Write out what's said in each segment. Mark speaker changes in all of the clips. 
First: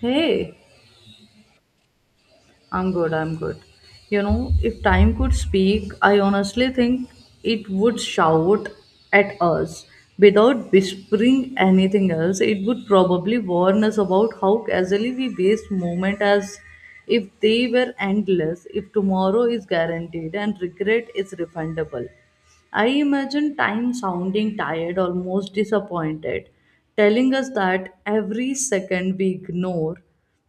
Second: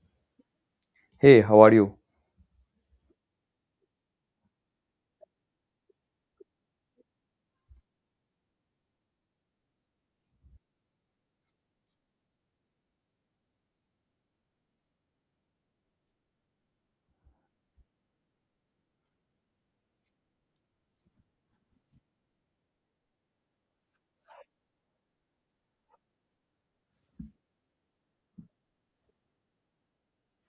Speaker 1: Hey,
Speaker 2: Hey, how are you?
Speaker 1: I'm good, I'm good. You know, if time could speak, I honestly think it would shout at us. Without whispering anything else, it would probably warn us about how casually we waste moment as if they were endless, if tomorrow is guaranteed and regret is refundable. I imagine time sounding tired, almost disappointed, telling us that every second we ignore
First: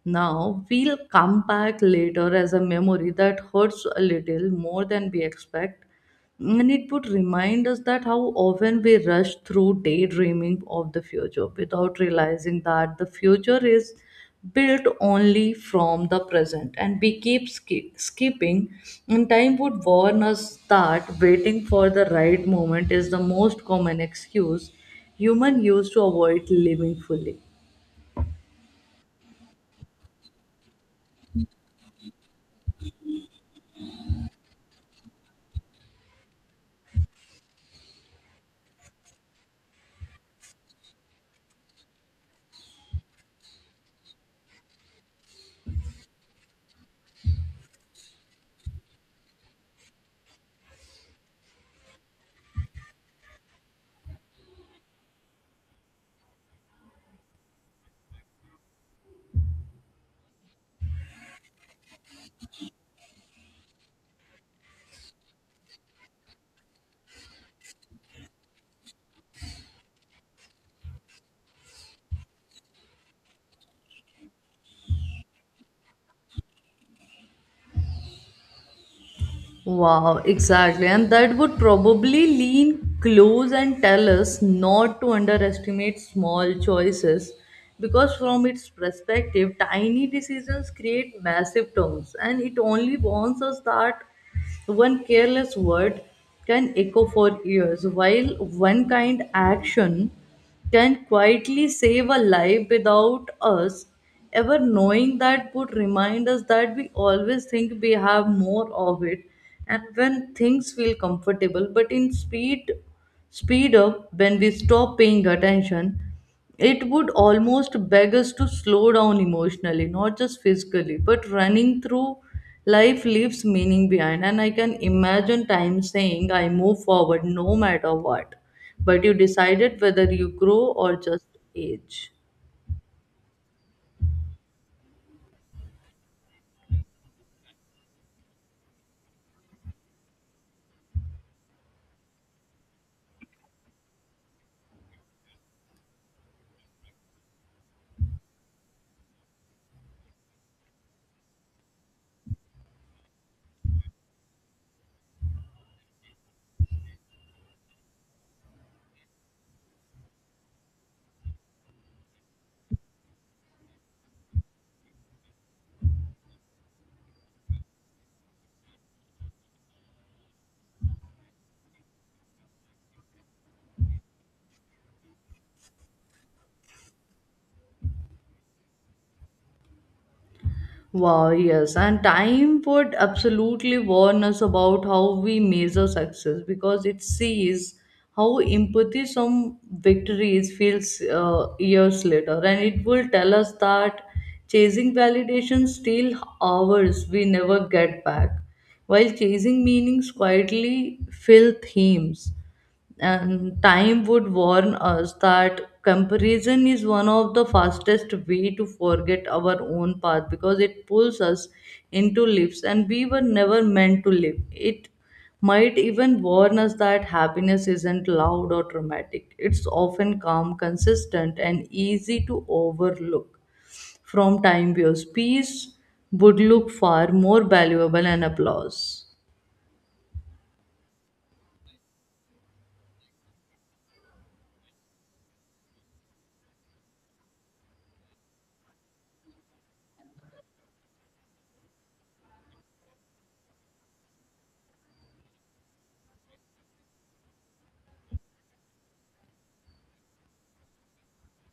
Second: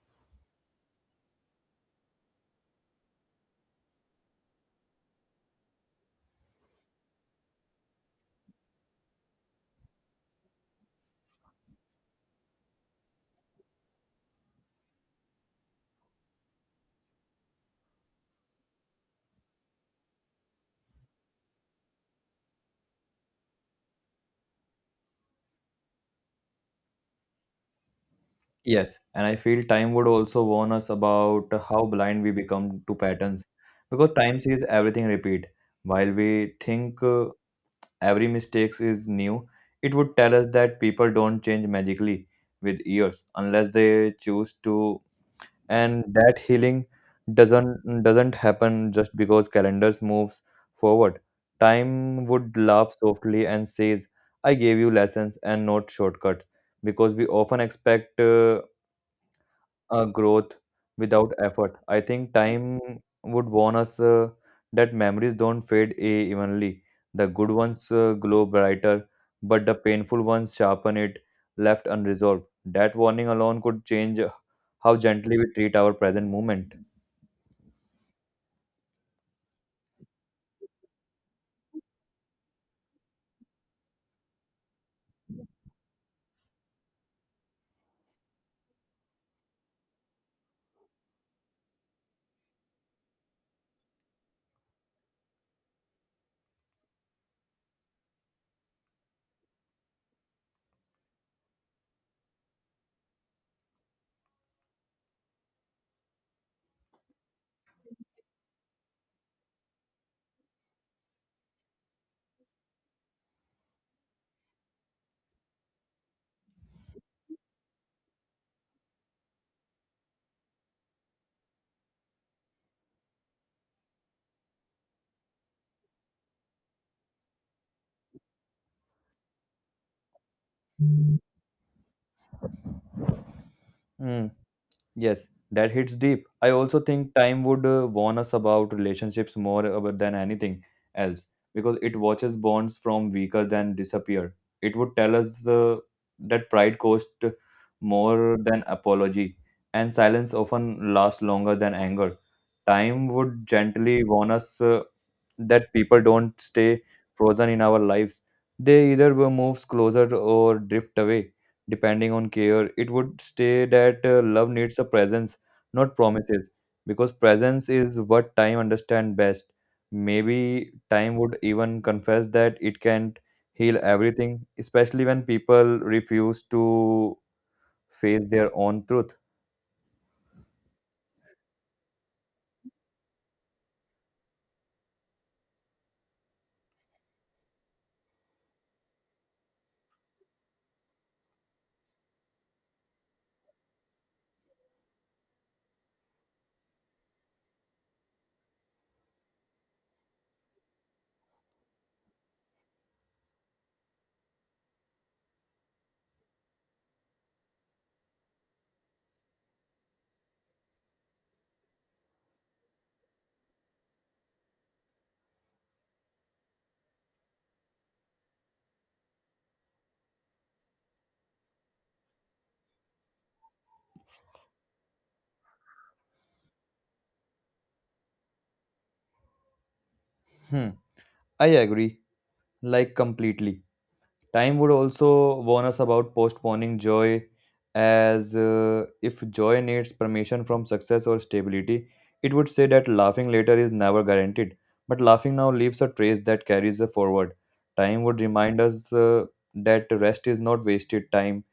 Speaker 1: now will come back later as a memory that hurts a little more than we expect. And it would remind us that how often we rush through daydreaming of the future without realizing that the future is built only from the present and we keep skipping. And time would warn us that waiting for the right moment is the most common excuse human use to avoid living fully.
Speaker 2: Yes, and I feel time would also warn us about how blind we become to patterns because time sees everything repeat. While we think every mistake is new, it would tell us that people don't change magically with years unless they choose to and that healing doesn't happen just because calendars moves forward. Time would laugh softly and says, I gave you lessons and not shortcuts, because we often expect growth without effort. I think time would warn us that memories don't fade evenly. The good ones glow brighter, but the painful ones sharpen it, left unresolved. That warning alone could change how gently we treat our present moment.
Speaker 1: Wow, exactly. And that would probably lean close and tell us not to underestimate small choices because, from its perspective, tiny decisions create massive terms, and it only warns us that one careless word can echo for years while one kind action can quietly save a life without us ever knowing. That would remind us that we always think we have more of it, and when things feel comfortable but in speed up when we stop paying attention. It would almost beg us to slow down emotionally, not just physically, but running through life leaves meaning behind. And I can imagine time saying, I move forward no matter what, but you decided whether you grow or just age.
Speaker 2: Hmm. Yes, that hits deep. I also think time would warn us about relationships more than anything else, because it watches bonds from weaker than disappear. It would tell us the that pride cost more than apology, and silence often lasts longer than anger. Time would gently warn us that people don't stay frozen in our lives. They either will moves closer or drift away, depending on care. It would stay that love needs a presence, not promises, because presence is what time understand best. Maybe time would even confess that it can't heal everything, especially when people refuse to face their own truth.
Speaker 1: Wow, yes, and Time would absolutely warn us about how we measure success because it sees how empathy some victories feels years later, and it will tell us that chasing validation steal hours we never get back, while chasing meanings quietly fill themes. And time would warn us that comparison is one of the fastest way to forget our own path because it pulls us into lives and we were never meant to live. It might even warn us that happiness isn't loud or dramatic, it's often calm, consistent, and easy to overlook. From time views, peace would look far more valuable and applause.
Speaker 2: Hmm, I agree, like completely. Time would also warn us about postponing joy, as if joy needs permission from success or stability. It would say that laughing later is never guaranteed. But laughing now leaves a trace that carries us forward. Time would remind us that rest is not wasted time,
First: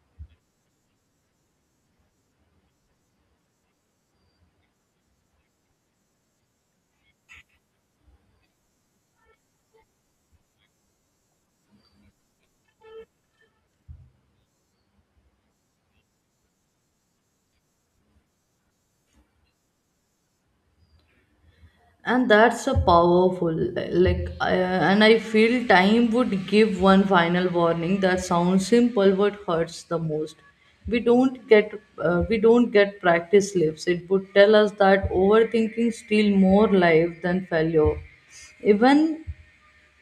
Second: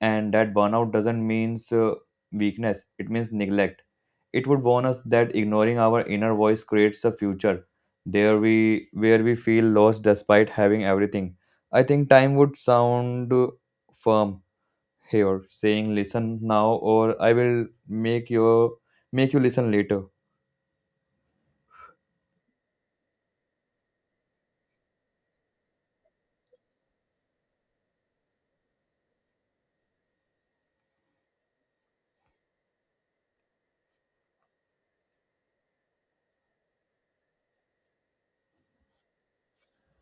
Speaker 2: and that burnout doesn't means weakness, it means neglect. It would warn us that ignoring our inner voice creates a future there we where we feel lost despite having everything. I think time would sound firm here, saying, listen now or I will make your make you listen later.
Speaker 1: And that's a powerful, like I, and I feel time would give one final warning that sounds simple but hurts the most. we don't get we don't get practice lives. It would tell us that overthinking steal more life than failure, even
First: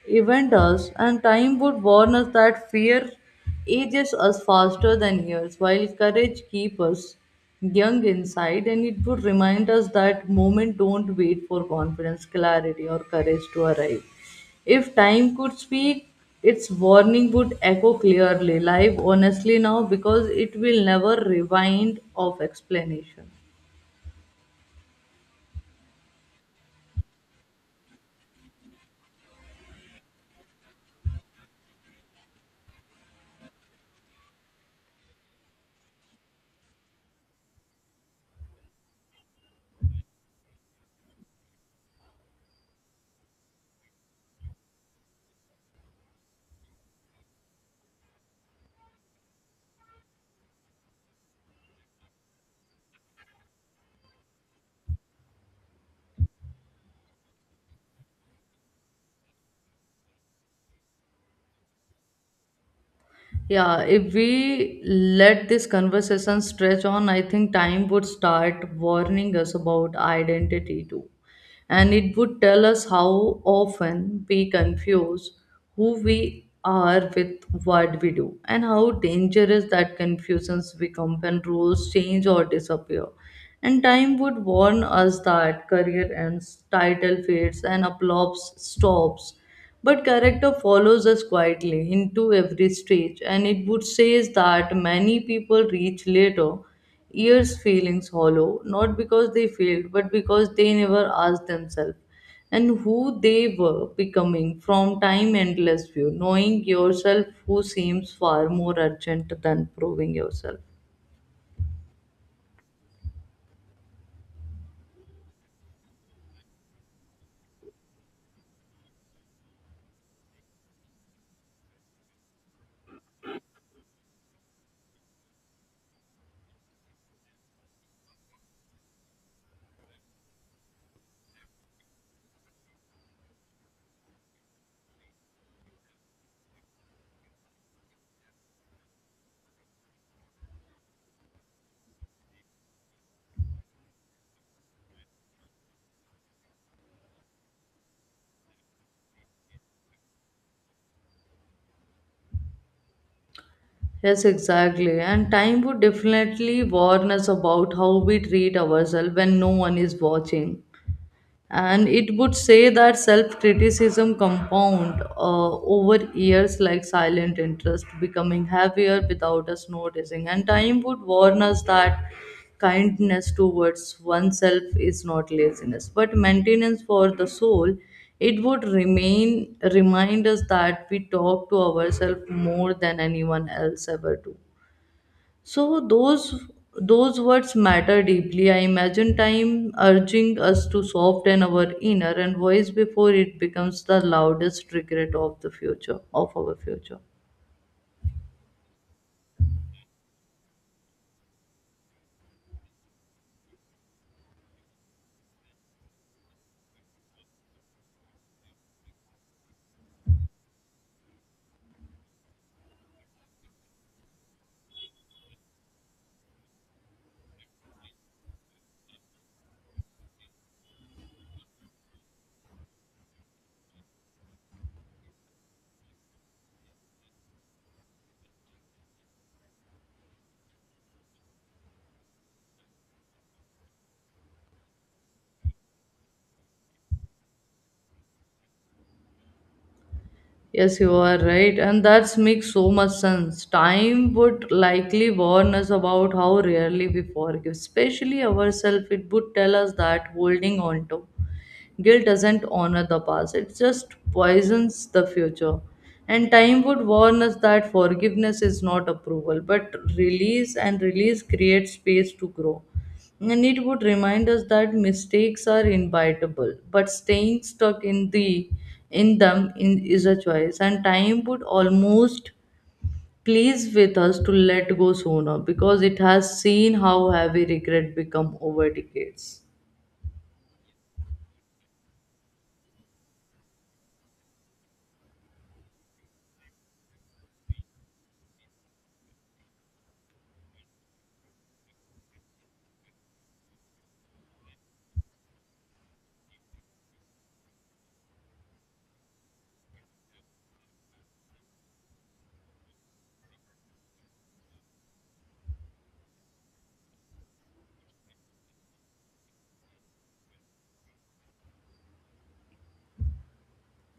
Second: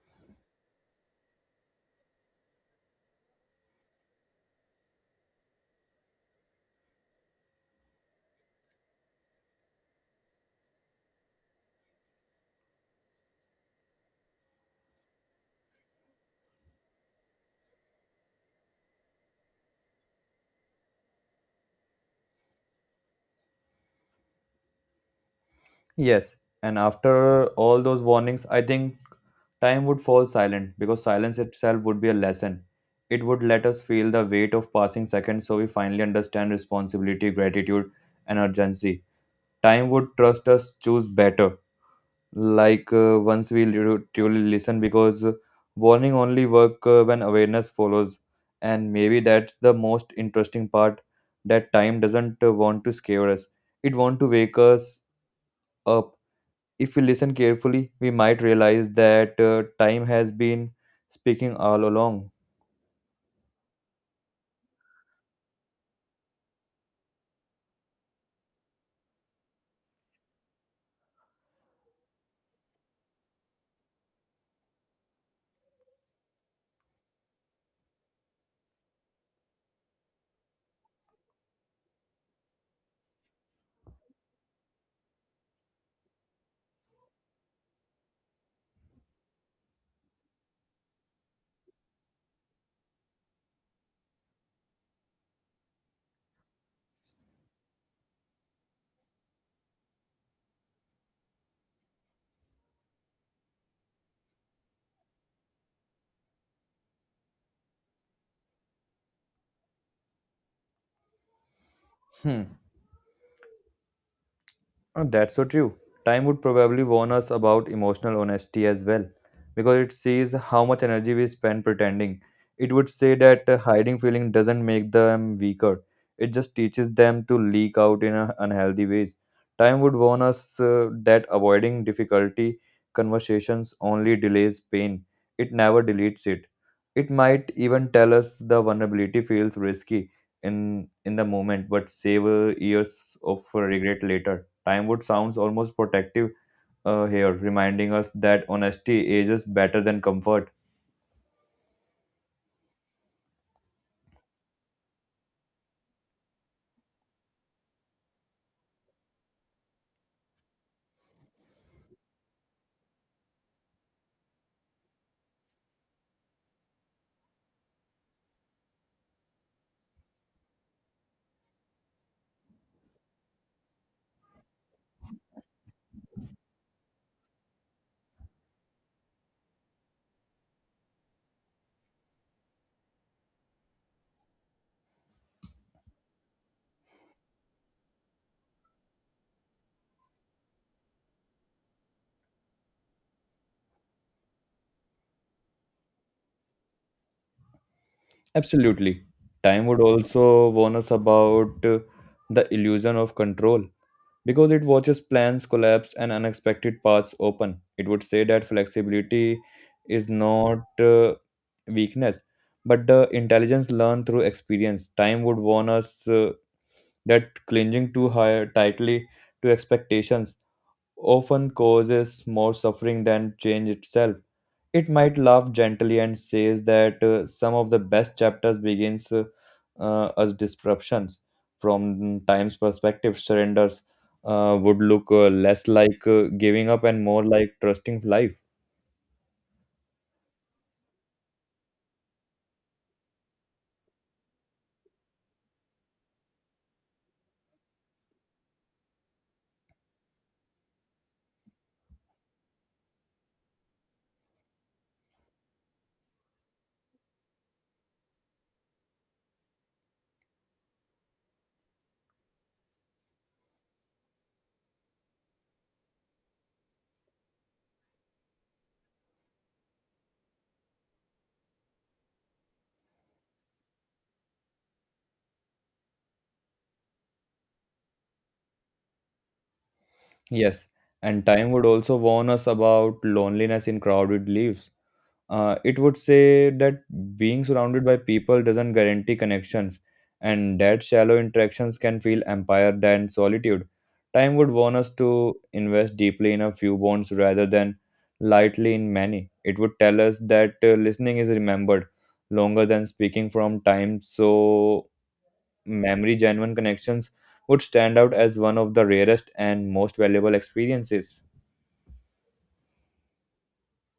Speaker 1: event us. And time would warn us that fear ages us faster than years, while courage keeps us young inside, and it would remind us that moment don't wait for confidence, clarity, or courage to arrive. If time could speak, its warning would echo clearly: live honestly now, because it will never rewind of explanation.
Speaker 2: Yes, and after all those warnings, I think time would fall silent, because silence itself would be a lesson. It would let us feel the weight of passing seconds so we finally understand responsibility, gratitude, and urgency. Time would trust us choose better, like once we truly listen, because warning only work when awareness follows. And maybe that's the most interesting part, that time doesn't want to scare us, it want to wake us up. If we listen carefully, we might realize that time has been speaking all along.
Speaker 1: Yeah, if we let this conversation stretch on, I think time would start warning us about identity too. And it would tell us how often we confuse who we are with what we do, and how dangerous that confusions become when roles change or disappear. And time would warn us that career ends, title fades, and applause stops, but character follows us quietly into every stage. And it would say that many people reach later years feelings hollow, not because they failed, but because they never asked themselves and who they were becoming. From time endless view, knowing yourself who seems far more urgent than proving yourself.
Speaker 2: Hmm. Oh, that's so true. Time would probably warn us about emotional honesty as well, because it sees how much energy we spend pretending. It would say that hiding feeling doesn't make them weaker, it just teaches them to leak out in unhealthy ways. Time would warn us that avoiding difficulty conversations only delays pain, it never deletes it. It might even tell us the vulnerability feels risky in the moment, but save years of regret later. Time would sounds almost protective here, reminding us that honesty ages better than comfort.
Speaker 1: Yes, exactly. And time would definitely warn us about how we treat ourselves when no one is watching. And it would say that self-criticism compound over years like silent interest, becoming heavier without us noticing. And time would warn us that kindness towards oneself is not laziness but maintenance for the soul. It would remain remind us that we talk to ourselves more than anyone else ever do, so those words matter deeply. I imagine time urging us to soften our inner and voice before it becomes the loudest regret of the future of our future.
Speaker 2: Absolutely. Time would also warn us about the illusion of control, because it watches plans collapse and unexpected paths open. It would say that flexibility is not weakness, but the intelligence learned through experience. Time would warn us that clinging too high tightly to expectations often causes more suffering than change itself. It might laugh gently and says that some of the best chapters begins as disruptions from time's perspective. Surrenders would look less like giving up and more like trusting life.
Speaker 1: Yes, you are right, and that makes so much sense. Time would likely warn us about how rarely we forgive, especially ourselves. It would tell us that holding on to guilt doesn't honor the past, it just poisons the future. And time would warn us that forgiveness is not approval, but release, and release creates space to grow. And it would remind us that mistakes are inevitable, but staying stuck in the in them in, is a choice. And time would almost please with us to let go sooner because it has seen how heavy regret become over decades.
Speaker 2: Yes, and time would also warn us about loneliness in crowded lives. It would say that being surrounded by people doesn't guarantee connections, and that shallow interactions can feel empire than solitude. Time would warn us to invest deeply in a few bonds rather than lightly in many. It would tell us that listening is remembered longer than speaking from time, so memory genuine connections would stand out as one of the rarest and most valuable experiences.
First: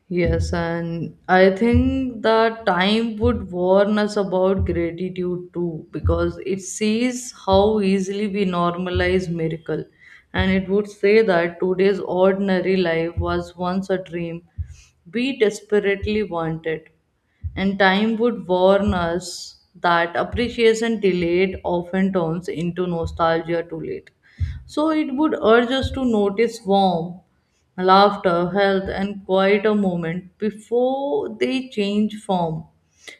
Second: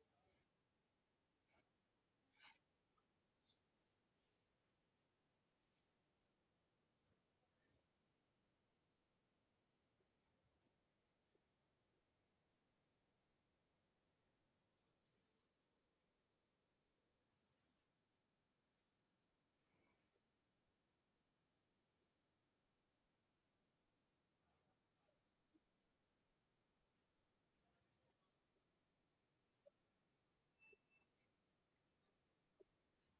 Speaker 1: Yes, and I think the time would warn us about gratitude too, because it sees how easily we normalize miracle. And it would say that today's ordinary life was once a dream we desperately wanted, and time would warn us that appreciation delayed often turns into nostalgia too late. So it would urge us to notice warmth, laughter, health, and quieter moment before they change form.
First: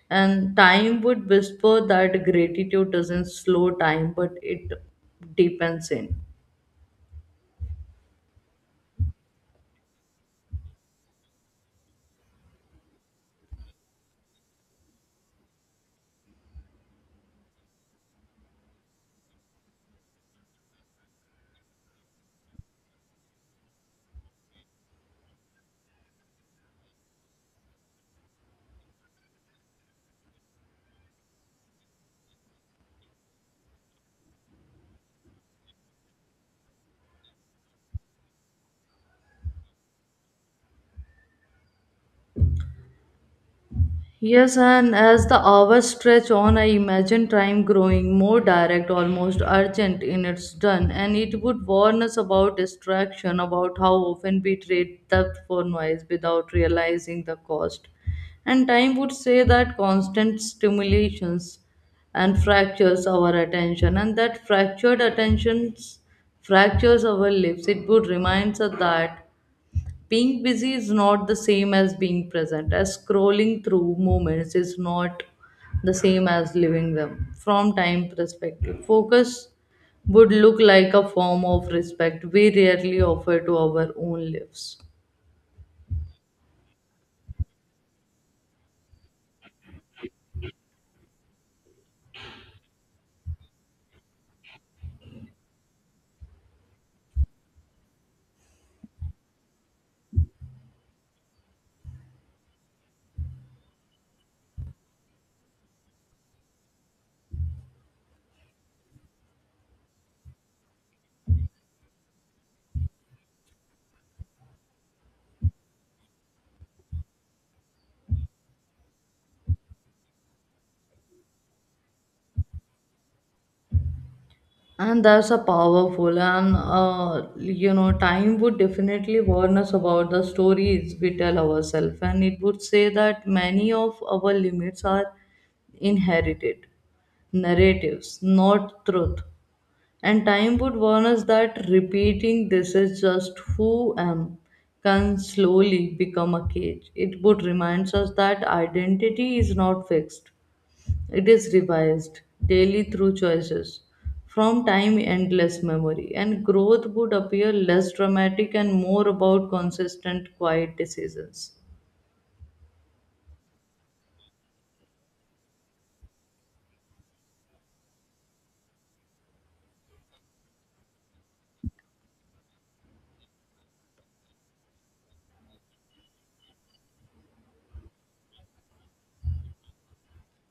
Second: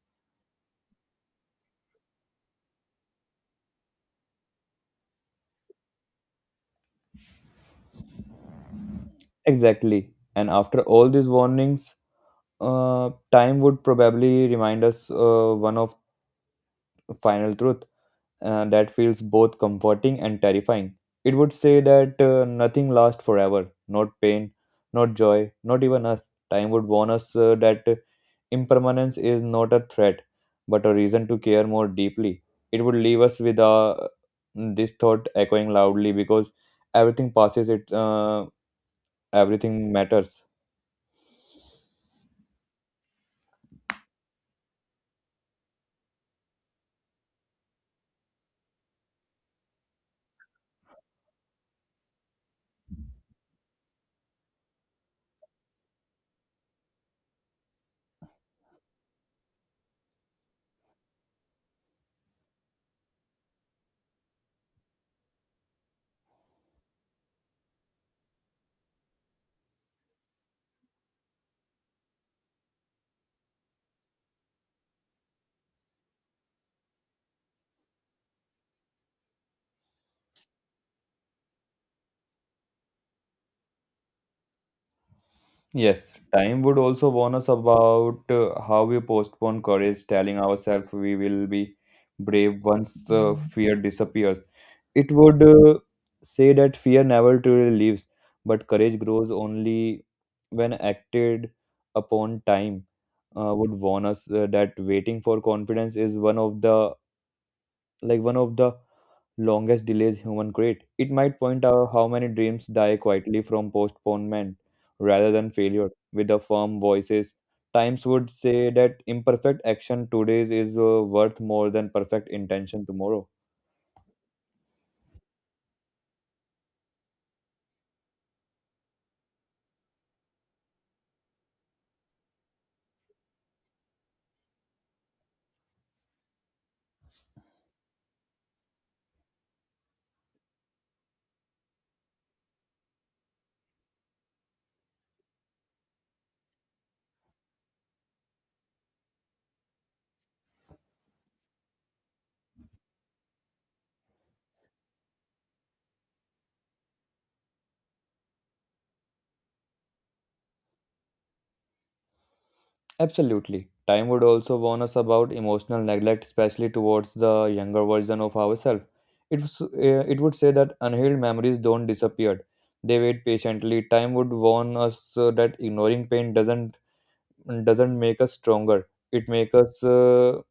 Speaker 1: And time would whisper that gratitude doesn't slow time, but it deepens in.
Speaker 2: Exactly. And after all these warnings, time would probably remind us one of final truth that feels both comforting and terrifying. It would say that nothing lasts forever, not pain, not joy, not even us. Time would warn us that impermanence is not a threat, but a reason to care more deeply. It would leave us with this thought echoing loudly because everything passes. It everything matters.
Speaker 1: Yes, and as the hours stretch on, I imagine time growing more direct, almost urgent in its done. And it would warn us about distraction, about how often we trade depth for noise without realizing the cost. And time would say that constant stimulations and fractures our attention, and that fractured attentions fractures our lives. It would remind us that being busy is not the same as being present, as scrolling through moments is not the same as living them. From time perspective, focus would look like a form of respect we rarely offer to our own lives.
Speaker 2: Yes, time would also warn us about how we postpone courage, telling ourselves we will be brave once fear disappears. It would say that fear never truly leaves, but courage grows only when acted upon. Time would warn us that waiting for confidence is one of the one of the longest delays human create. It might point out how many dreams die quietly from postponement rather than failure. With the firm voices, Times would say that imperfect action today is worth more than perfect intention tomorrow.
Speaker 1: And that's a powerful. And you know, time would definitely warn us about the stories we tell ourselves. And it would say that many of our limits are inherited narratives, not truth. And time would warn us that repeating this is just who am can slowly become a cage. It would remind us that identity is not fixed, it is revised daily through choices. From time endless memory, and growth would appear less dramatic and more about consistent quiet decisions.
Speaker 2: Absolutely. Time would also warn us about emotional neglect, especially towards the younger version of ourselves. It, was- uh, it would say that unhealed memories don't disappear. They wait patiently. Time would warn us that ignoring pain doesn't make us stronger. It makes us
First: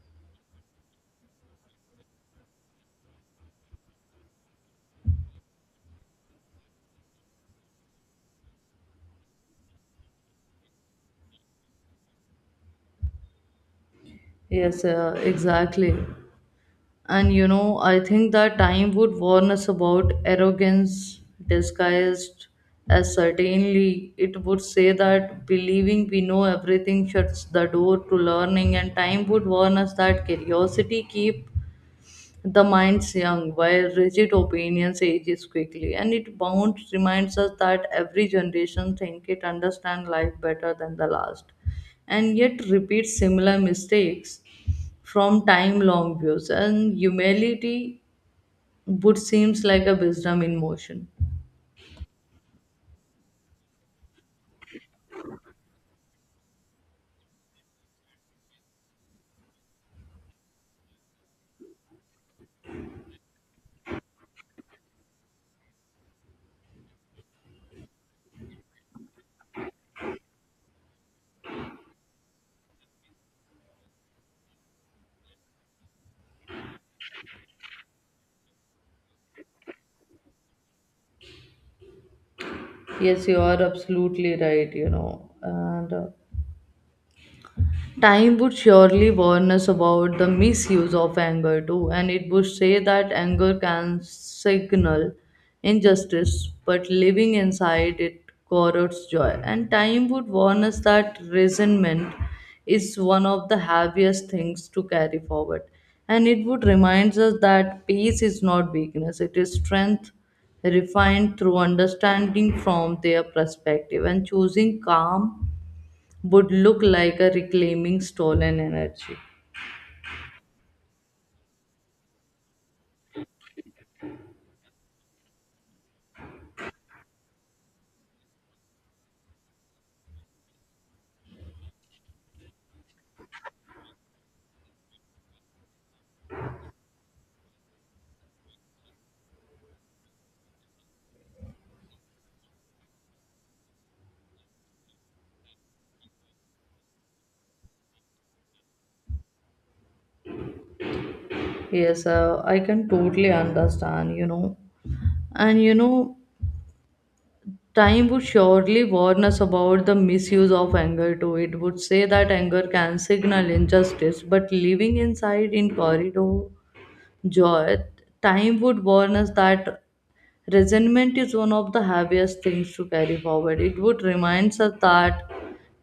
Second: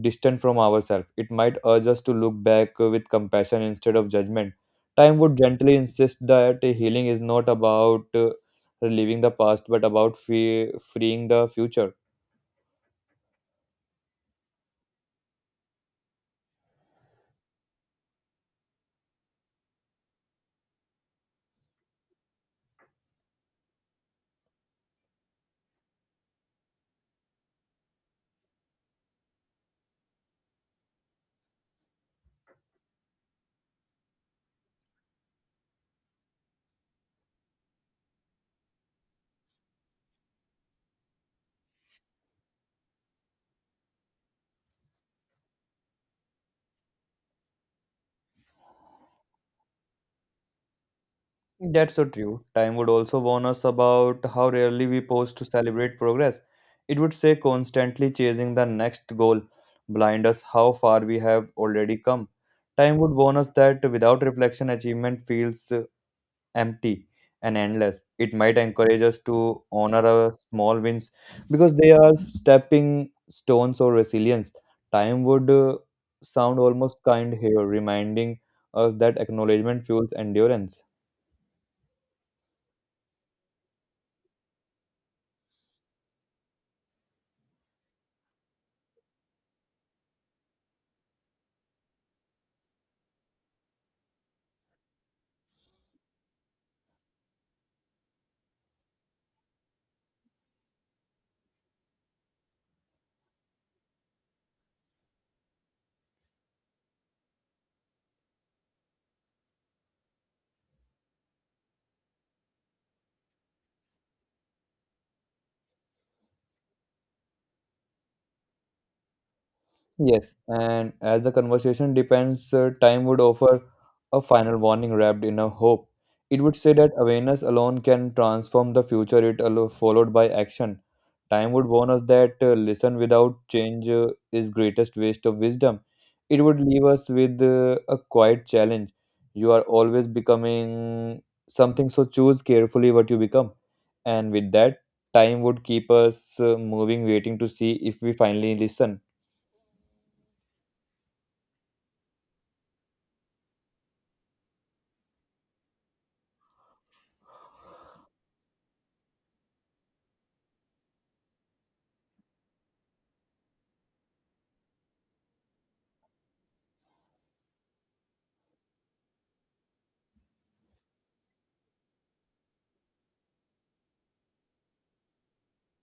Speaker 2: distant from ourselves. It might urge us to look back with compassion instead of judgment. Time would gently insist that healing is not about relieving the past, but about freeing the future.
Speaker 1: Yes, exactly. And you know, I think that time would warn us about arrogance disguised as certainly. It would say that believing we know everything shuts the door to learning, and time would warn us that curiosity keep the minds young while rigid opinions ages quickly. And it bound reminds us that every generation think it understand life better than the last, and yet repeats similar mistakes. From time long views, and humility would seems like a wisdom in motion.
Speaker 2: That's so true. Time would also warn us about how rarely we pause to celebrate progress. It would say constantly chasing the next goal, blind us how far we have already come. Time would warn us that without reflection, achievement feels empty and endless. It might encourage us to honor our small wins because they are stepping stones or resilience. Time would sound almost kind here, reminding us that acknowledgement fuels endurance.
Speaker 1: Yes, you are absolutely right, you know. And time would surely warn us about the misuse of anger too, and it would say that anger can signal injustice, but living inside it corrodes joy. And time would warn us that resentment is one of the heaviest things to carry forward, and it would remind us that peace is not weakness, it is strength refined through understanding. From their perspective, and choosing calm would look like a reclaiming stolen energy.
Speaker 2: Yes, and as the conversation depends, time would offer a final warning wrapped in a hope. It would say that awareness alone can transform the future, it followed by action. Time would warn us that listen without change is greatest waste of wisdom. It would leave us with a quiet challenge. You are always becoming something, so choose carefully what you become. And with that, time would keep us moving, waiting to see if we finally listen.
Speaker 1: Yes, I can totally understand, you know. And you know, time would surely warn us about the misuse of anger too. It would say that anger can signal injustice, but living inside in corridor joy. Time would warn us that resentment is one of the heaviest things to carry forward. It would remind us that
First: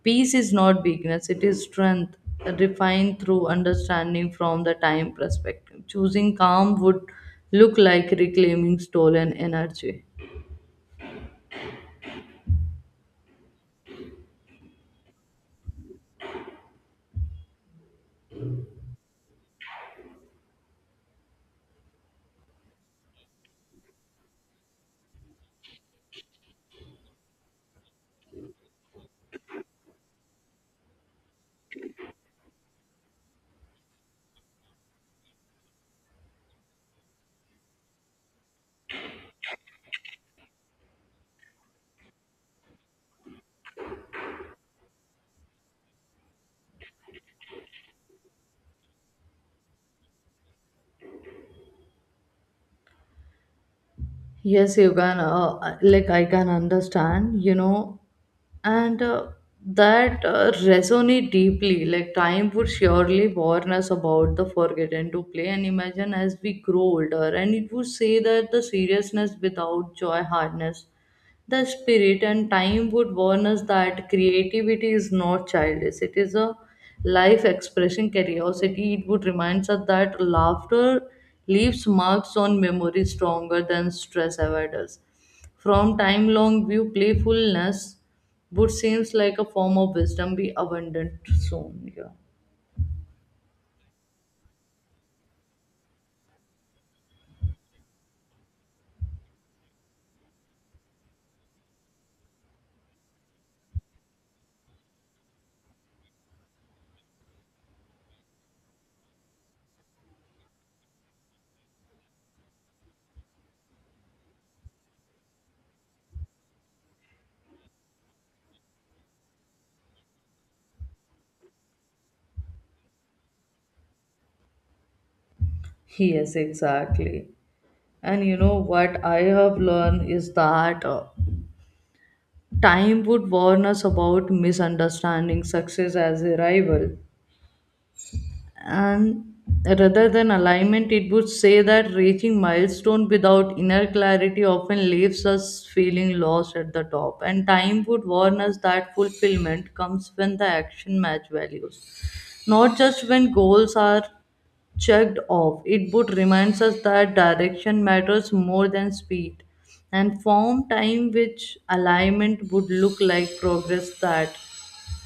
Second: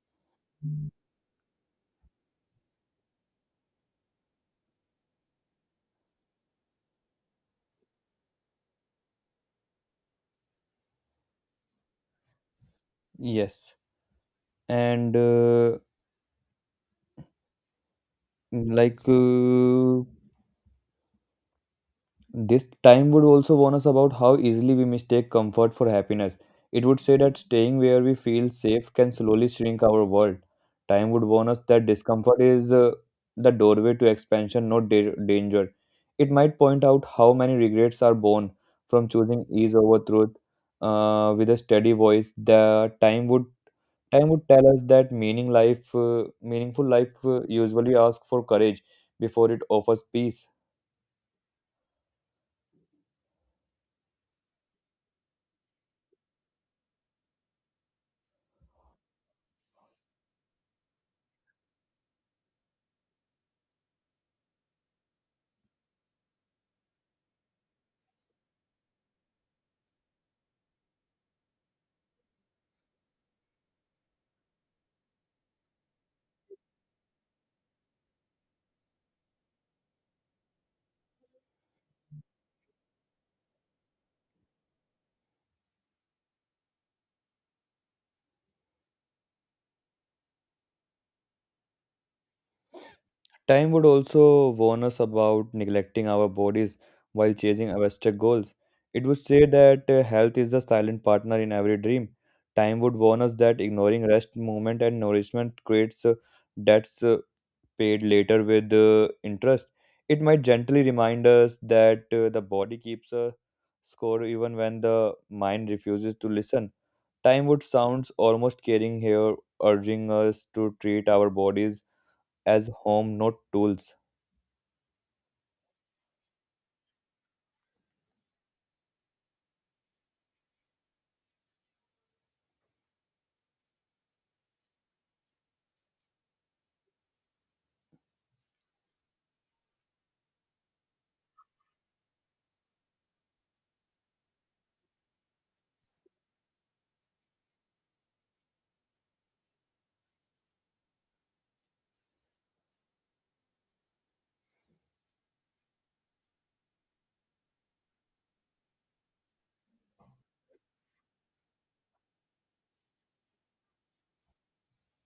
Speaker 1: peace is not weakness, it is strength refined through understanding. From the time perspective, choosing calm would look like reclaiming stolen energy.
Speaker 2: Yes. and like This time would also warn us about how easily we mistake comfort for happiness. It would say that staying where we feel safe can slowly shrink our world. Time would warn us that discomfort is the doorway to expansion, not danger. It might point out how many regrets are born from choosing ease over truth. With a steady voice, the time would tell us that meaningful life usually asks for courage before it offers peace.
Speaker 1: Yes, you can, like, I can understand, you know, and that resonate deeply. Like, time would surely warn us about the forgotten to play and imagine as we grow older. And it would say that the seriousness without joy hardness the spirit, and time would warn us that creativity is not childish, it is a life expressing curiosity. It would remind us that laughter leaves marks on memory stronger than stress ever does. From time long view, playfulness would seems like a form of wisdom, be abundant soon, yeah.
Speaker 2: Time would also warn us about neglecting our bodies while chasing abstract goals. It would say that health is the silent partner in every dream. Time would warn us that ignoring rest, movement, and nourishment creates debts paid later with interest. It might gently remind us that the body keeps a score even when the mind refuses to listen. Time would sounds almost caring here, urging us to treat our bodies as home, not tools.
Speaker 1: Yes, exactly. And you know what I have learned is that time would warn us about misunderstanding success as a rival, and rather than alignment. It would say that reaching milestone without inner clarity often leaves us feeling lost at the top, and time would warn us that fulfillment comes when the action match values, not just when goals are checked off. It both reminds us that direction matters more than speed, and form time which alignment would look like progress that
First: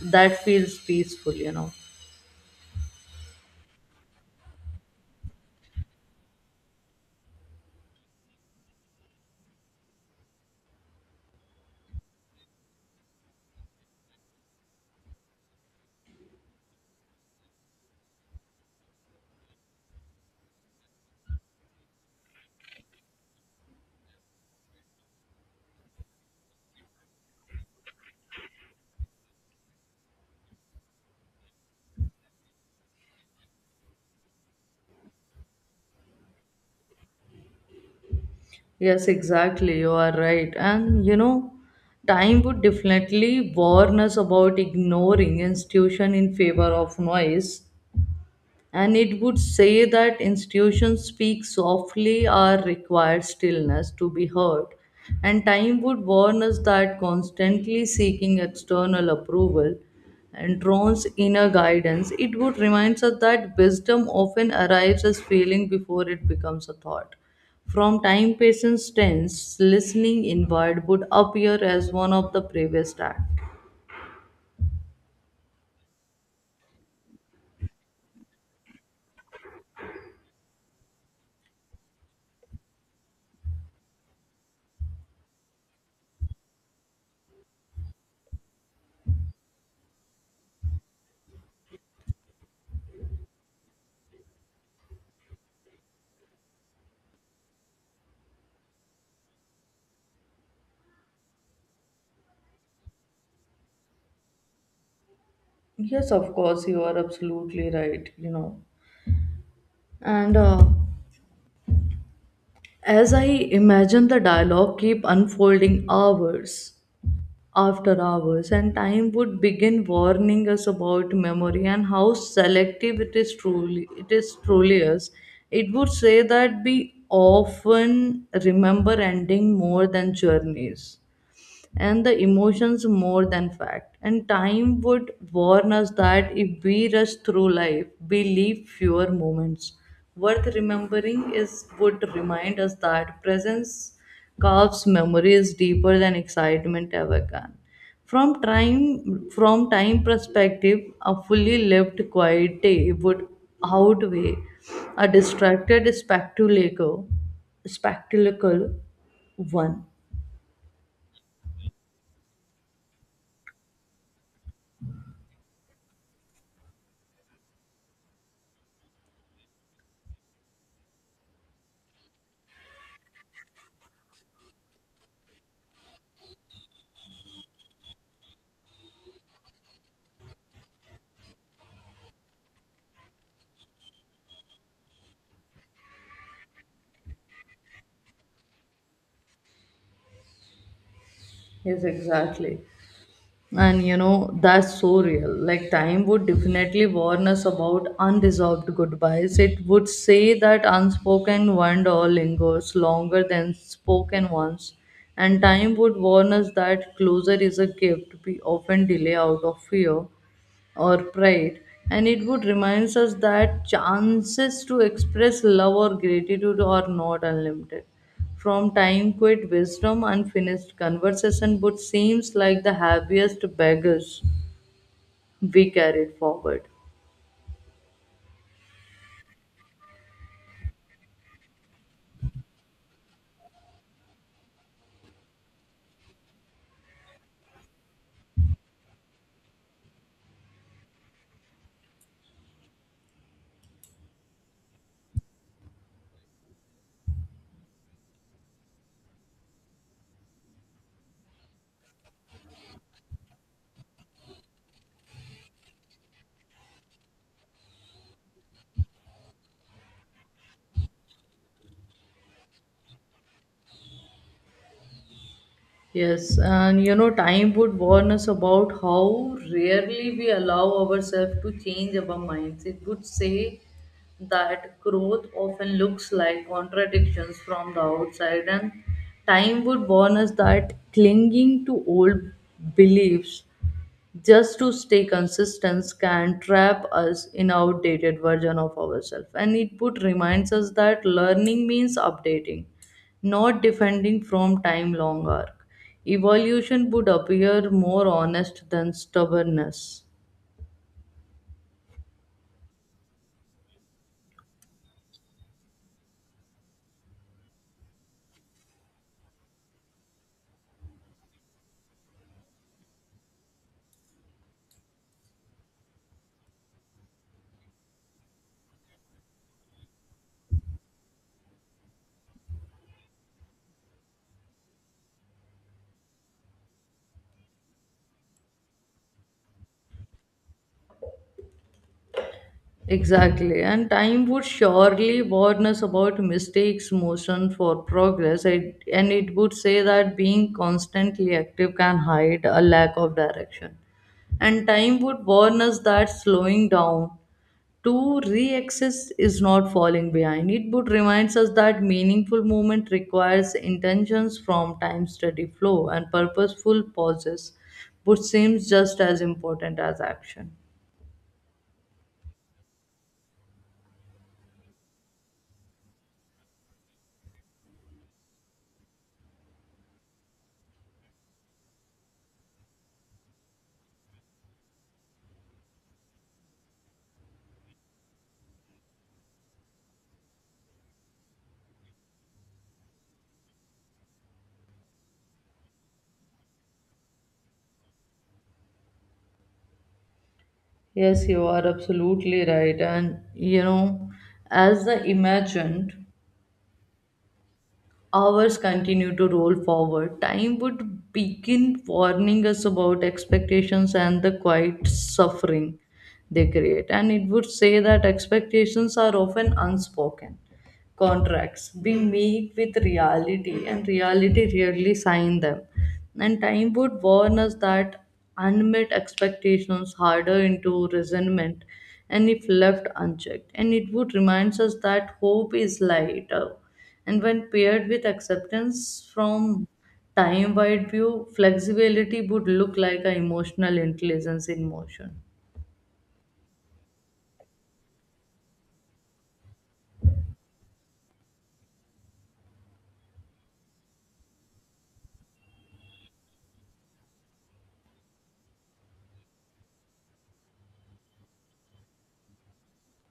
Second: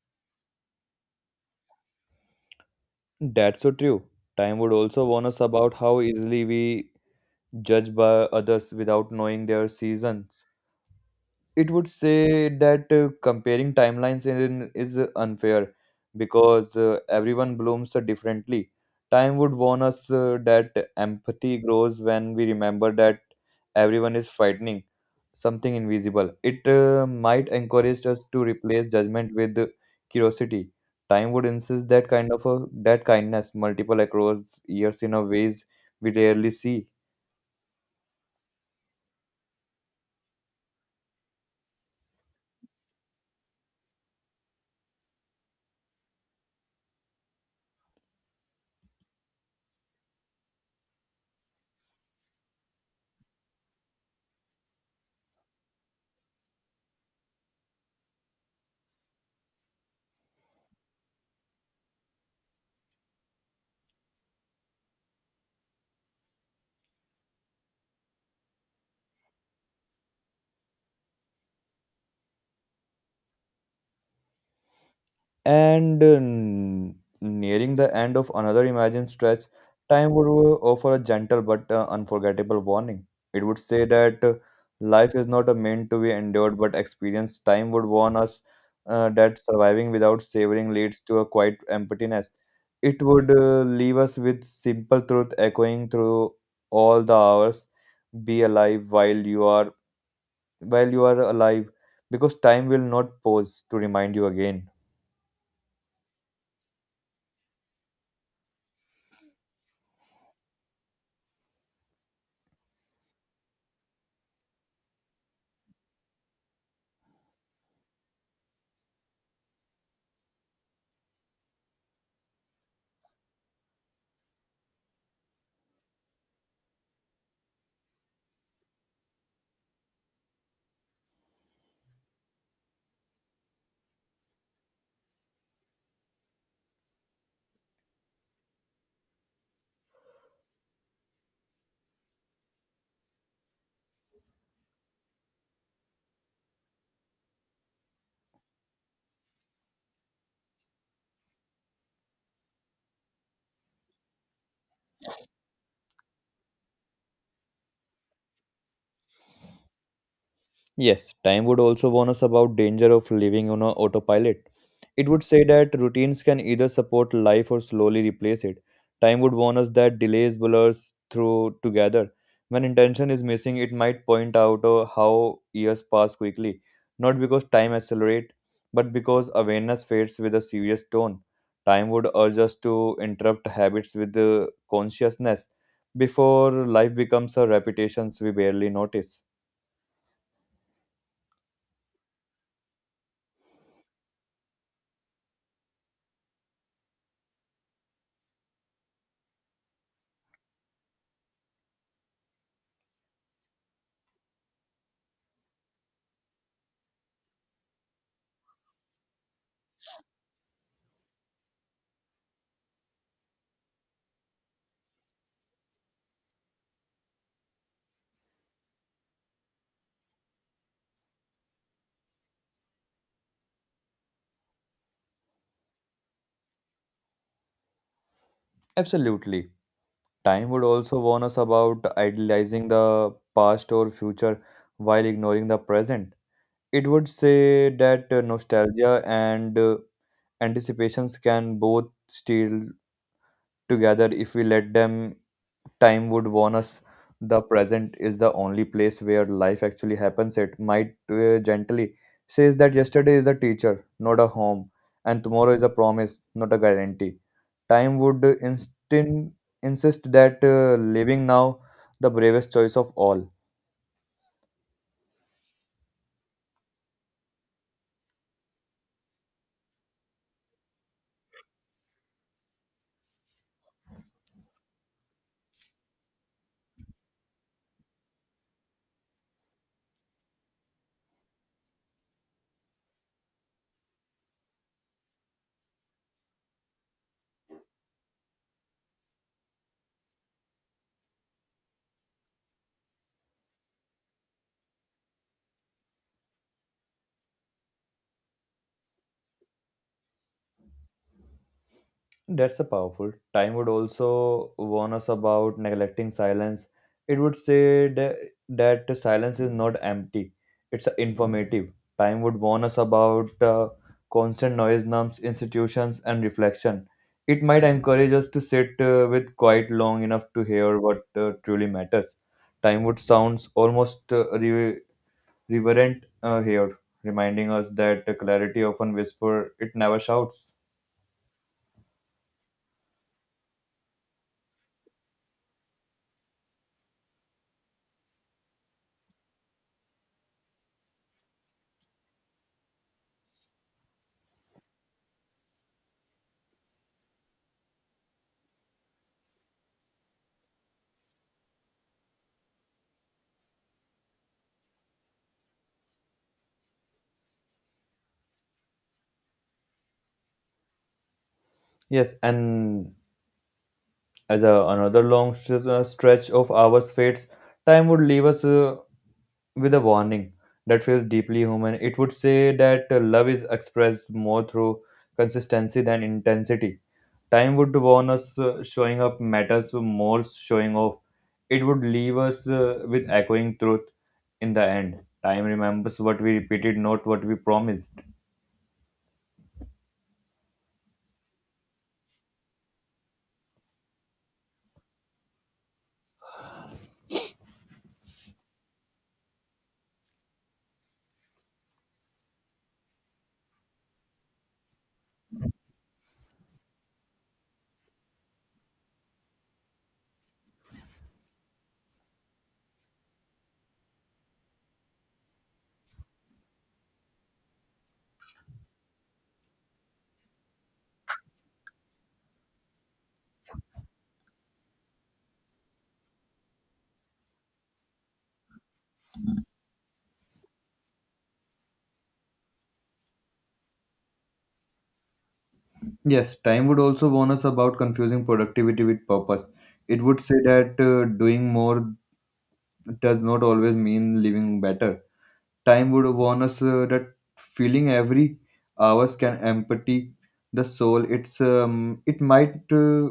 Speaker 1: that feels peaceful, you know.
Speaker 2: That's so true. Time would also warn us about how easily we judge by others without knowing their seasons. It would say that comparing timelines is unfair because everyone blooms differently. Time would warn us that empathy grows when we remember that everyone is fighting something invisible. It might encourage us to replace judgment with curiosity. Time would insist that kindness multiple across years in a ways we rarely see.
Speaker 1: Yes, exactly. You are right. And you know, time would definitely warn us about ignoring institution in favor of noise. And it would say that institutions speak softly or require stillness to be heard. And time would warn us that constantly seeking external approval and drones inner guidance. It would remind us that wisdom often arrives as feeling before it becomes a thought. From time patience tense, listening inward would appear as one of the previous act.
Speaker 2: And nearing the end of another imagined stretch, time would offer a gentle but unforgettable warning. It would say that life is not a meant to be endured but experienced. Time would warn us that surviving without savoring leads to a quiet emptiness. It would leave us with simple truth echoing through all the hours. Be alive while you are alive, because time will not pause to remind you again.
Speaker 1: Yes, of course, you are absolutely right. And as I imagine the dialogue keep unfolding hours after hours, and time would begin warning us about memory and how selective it is truly is. It would say that we often remember ending more than journeys and the emotions more than fact. And time would warn us that if we rush through life, we leave fewer moments. Worth remembering is would remind us that presence carves memories deeper than excitement ever can. From time perspective, a fully lived quiet day would outweigh a distracted spectacle one.
Speaker 2: Yes, time would also warn us about danger of living on a autopilot. It would say that routines can either support life or slowly replace it. Time would warn us that delays blurs through together. When intention is missing, it might point out how years pass quickly, not because time accelerates, but because awareness fades with a serious tone. Time would urge us to interrupt habits with consciousness before life becomes a repetition we barely notice.
Speaker 1: Yes, exactly. And that's so real. Like, time would definitely warn us about unresolved goodbyes. It would say that unspoken wonder lingers longer than spoken ones. And time would warn us that closure is a gift we often delay out of fear or pride, and it would remind us that chances to express love or gratitude are not unlimited from time quit wisdom unfinished conversation but seems like the happiest beggars we carried forward.
Speaker 2: Absolutely. Time would also warn us about idealizing the past or future while ignoring the present. It would say that nostalgia and anticipations can both steal together if we let them. Time would warn us the present is the only place where life actually happens. It might gently says that yesterday is a teacher, not a home, and tomorrow is a promise, not a guarantee. Time would instin- insist that living now the bravest choice of all.
Speaker 1: Yes, and time would warn us about how rarely we allow ourselves to change our minds. It would say that growth often looks like contradictions from the outside, and time would warn us that clinging to old beliefs just to stay consistent can trap us in outdated version of ourselves, and it would reminds us that learning means updating, not defending from time long arc evolution would appear more honest than stubbornness.
Speaker 2: That's a powerful. Time would also warn us about neglecting silence. It would say that silence is not empty, it's informative. Time would warn us about constant noise, norms, institutions, and reflection. It might encourage us to sit with quiet long enough to hear what truly matters. Time would sounds almost re- reverent here, reminding us that clarity often whispers, it never shouts.
Speaker 1: Exactly, and time would surely warn us about mistakes, motion for progress, and it would say that being constantly active can hide a lack of direction. And time would warn us that slowing down to re access is not falling behind. It would remind us that meaningful movement requires intentions from time steady flow and purposeful pauses, which seems just as important as action.
Speaker 2: Yes, and another long stretch of hours fades, time would leave us with a warning that feels deeply human. It would say that love is expressed more through consistency than intensity. Time would warn us showing up matters more showing off. It would leave us with echoing truth in the end. Time remembers what we repeated, not what we promised.
Speaker 1: Yes, you are absolutely right. And as the imagined hours continue to roll forward. Time would begin warning us about expectations and the quiet suffering they create. And it would say that expectations are often unspoken contracts. We meet with reality, and reality rarely sign them. And time would warn us that unmet expectations harder into resentment and if left unchecked. And it would remind us that hope is lighter. And when paired with acceptance from time wide view, flexibility would look like an emotional intelligence in motion.
Speaker 2: Yes, time would also warn us about confusing productivity with purpose. It would say that doing more does not always mean living better. Time would warn us that feeling every hours can empty the soul. It might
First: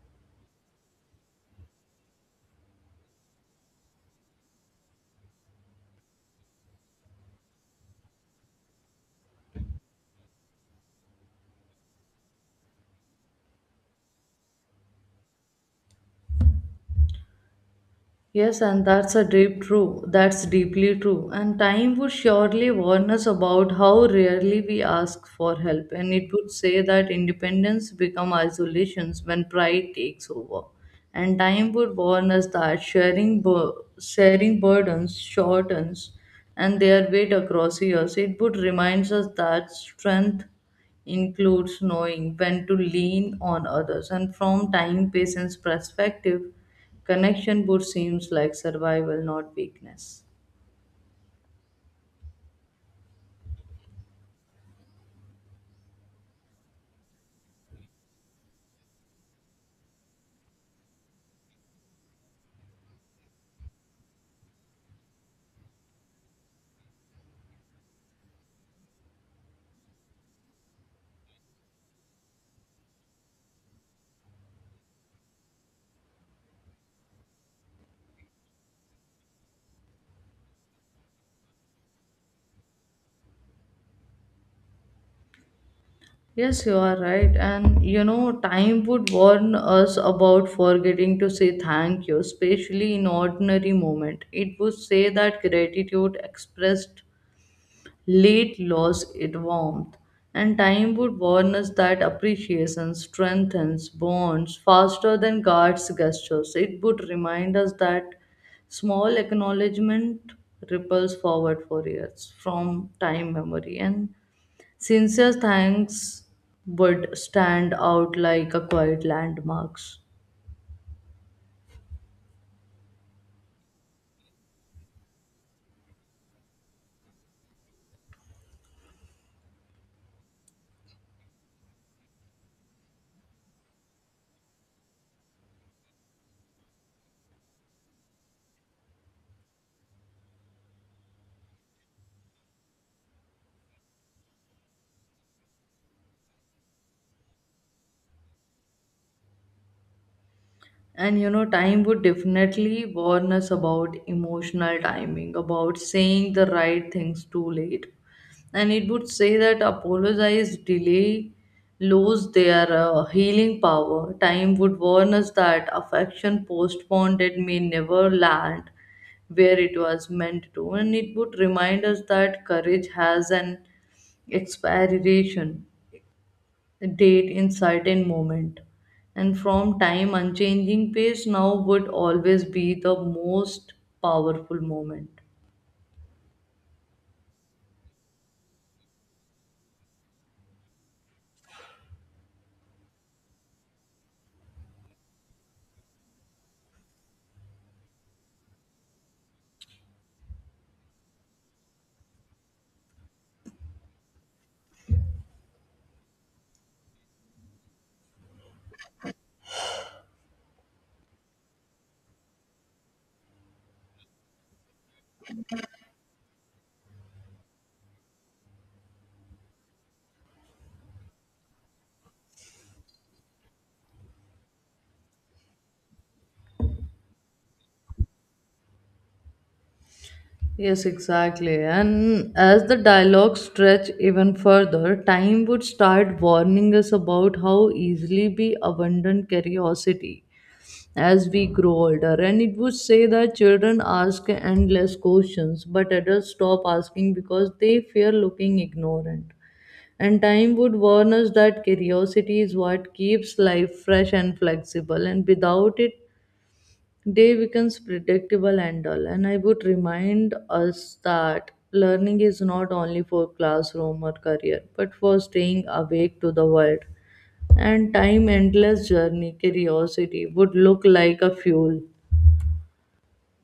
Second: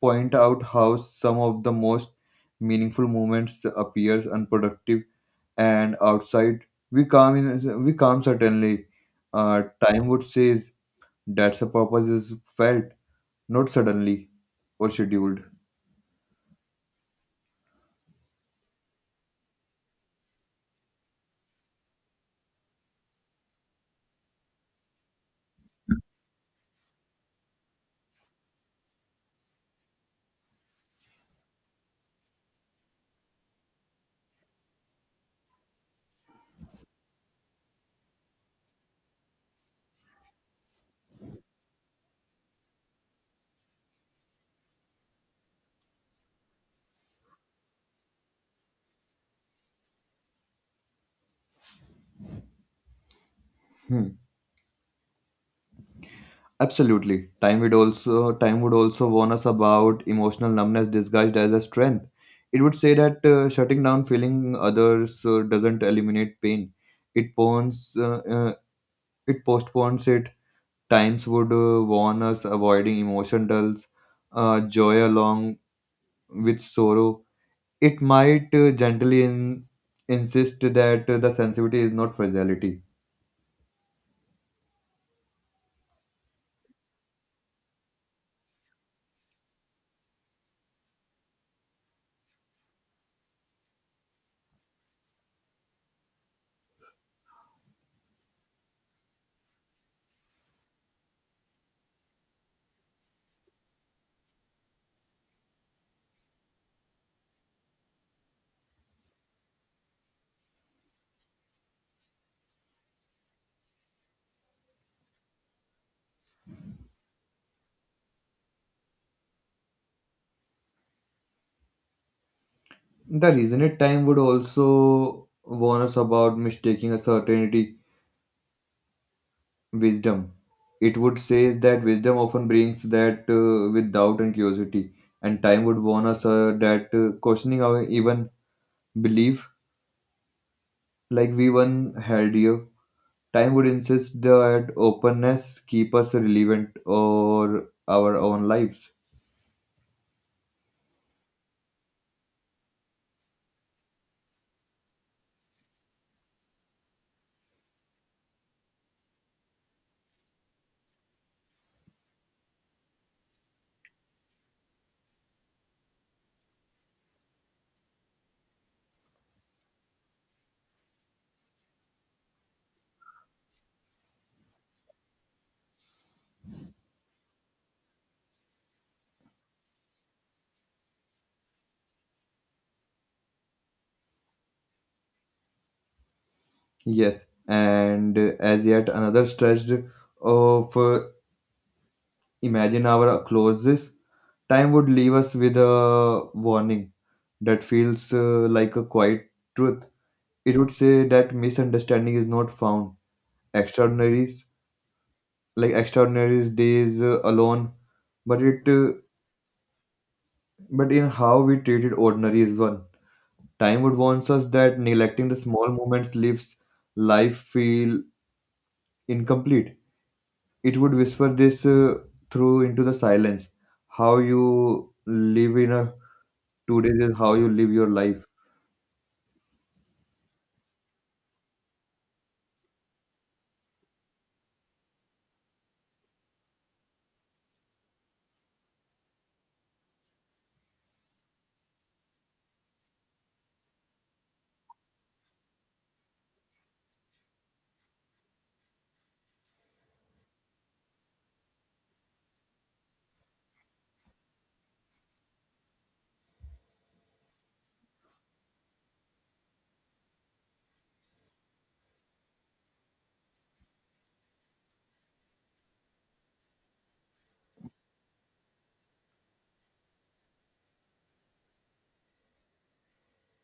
Speaker 2: point out how some of the most meaningful moments appears unproductive and outside. We come certainly. Time would says that's a purpose is felt, not suddenly or scheduled.
Speaker 1: Yes, and that's a deep true. That's deeply true. And time would surely warn us about how rarely we ask for help, and it would say that independence become isolations when pride takes over. And time would warn us that sharing burdens shortens and their weight across years. It would remind us that strength includes knowing when to lean on others and from time patient's perspective connection would seems like survival, not weakness.
Speaker 2: Hmm. Absolutely. Time would also warn us about emotional numbness disguised as a strength. It would say that shutting down feeling others doesn't eliminate pain. It pones, uh, uh, it postpones it. Times would warn us avoiding emotion dulls joy along with sorrow. It might gently insist that the sensitivity is not fragility.
Speaker 1: Yes, you are right, and time would warn us about forgetting to say thank you, especially in ordinary moment. It would say that gratitude expressed late lost its warmth, and time would warn us that appreciation strengthens bonds faster than God's gestures. It would remind us that small acknowledgement ripples forward for years from time memory, and sincere thanks would stand out like a quiet landmarks.
Speaker 2: The reason it time would also warn us about mistaking a certainty wisdom. It would say that wisdom often brings that with doubt and curiosity, and time would warn us that questioning our even belief like we one held here. Time would insist that openness keep us relevant or our own lives.
Speaker 1: And time would definitely warn us about emotional timing, about saying the right things too late. And it would say that apologize delay lose their healing power. Time would warn us that affection postponed it may never land where it was meant to, and it would remind us that courage has an expiration date in certain moment, and from time unchanging pace now would always be the most powerful moment.
Speaker 2: Yes, and as yet another stretch of imagine our closes, time would leave us with a warning that feels like a quiet truth. It would say that misunderstanding is not found extraordinaries, like extraordinary days alone, but it uh, but in how we treated ordinary is one. Time would warns us that neglecting the small moments leaves life feel incomplete. It would whisper this through into the silence: how you live in a 2 days is how you live your life.
Speaker 1: Yes, exactly. And as the dialogue stretched even further, time would start warning us about how easily we abandon curiosity as we grow older. And it would say that children ask endless questions, but adults stop asking because they fear looking ignorant. And time would warn us that curiosity is what keeps life fresh and flexible, and without it, day becomes predictable and dull, and I would remind us that learning is not only for classroom or career, but for staying awake to the world. And time endless journey, curiosity would look like a fuel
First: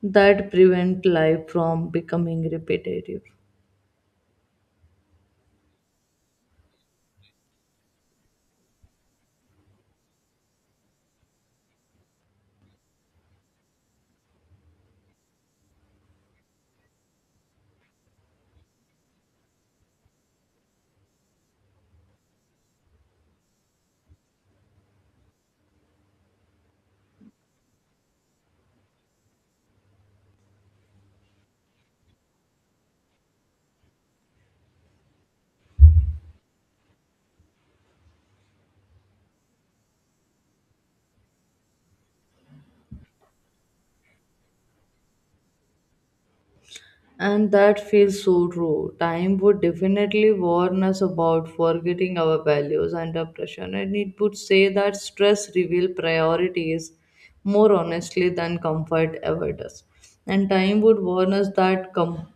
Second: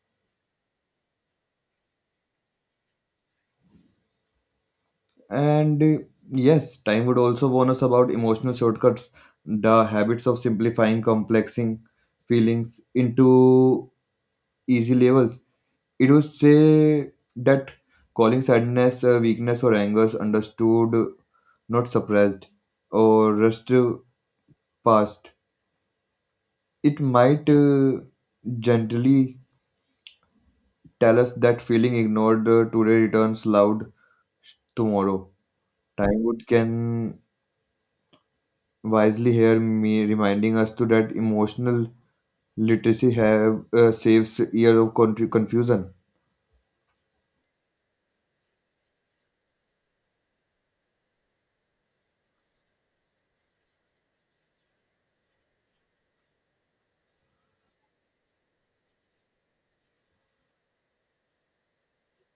Speaker 1: that prevent life from becoming repetitive.
Speaker 2: And Yes, time would also warn us about emotional shortcuts, the habits of simplifying, complexing feelings into easy levels. It would say that calling sadness, weakness, or anger is understood, not suppressed, or rushed past. It might gently tell us that feeling ignored today returns loud tomorrow. Time would can wisely here me reminding us to that emotional literacy have saves year of country confusion.
Speaker 1: And that feels so true. Time would definitely warn us about forgetting our values under pressure, and it would say that stress reveals priorities more honestly than comfort ever does. And time would warn us that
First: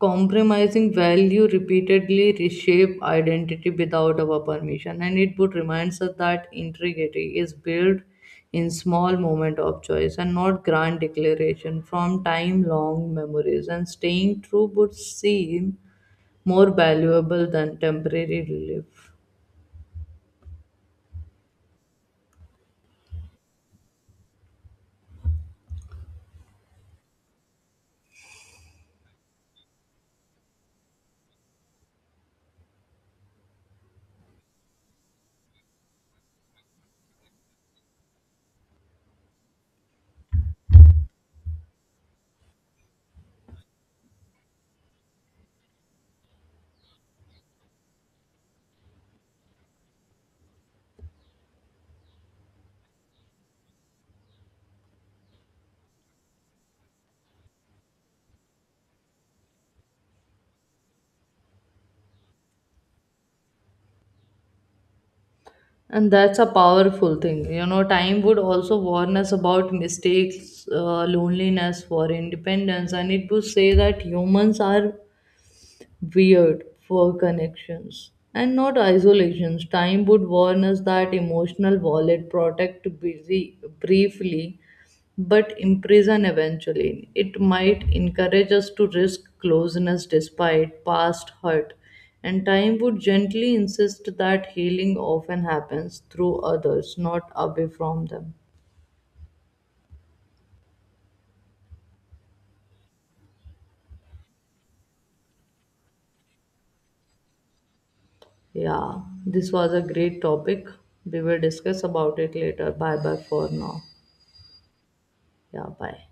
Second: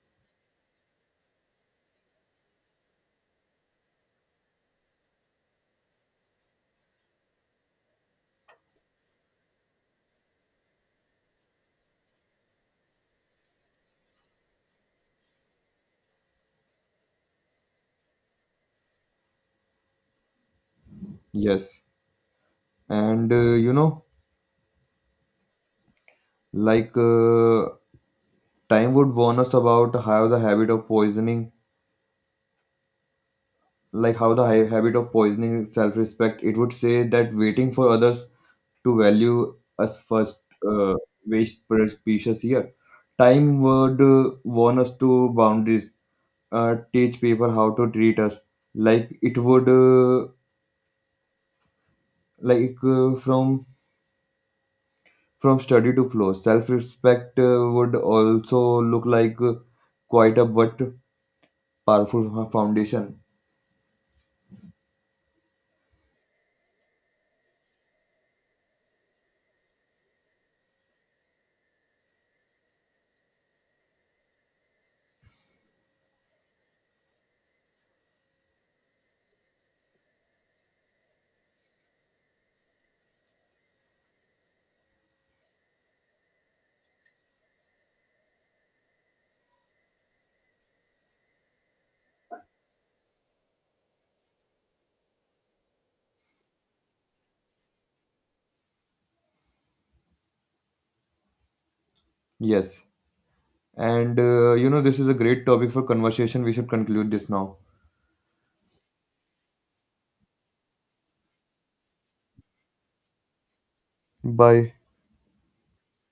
Speaker 1: compromising value repeatedly reshape identity without our permission, and it would reminds us that integrity is built in small moment of choice and not grand declaration from time long memories, and staying true would seem more valuable than temporary relief.
Speaker 2: Yes, and like uh, time would warn us about how the habit of poisoning, like how the hi- habit of poisoning self-respect. It would say that waiting for others to value us first uh, waste precious year. Time would warn us to boundaries. Teach people how to treat us. Like it would, like from study to flow, self respect would also look like quite a but foundation.
Speaker 1: And that's a powerful thing, time would also warn us about mistakes loneliness for independence, and it would say that humans are weird for connections and not isolations. Time would warn us that emotional wallet protect busy briefly but imprison eventually. It might encourage us to risk closeness despite past hurt. And time would gently insist that healing often happens through others, not away from them.
Speaker 2: Yes. And this is a great topic for conversation. We should conclude this now.
Speaker 1: Yeah, this was a great topic. We will discuss about it later. Bye bye for now.
Speaker 2: Bye.
Speaker 1: Yeah, bye.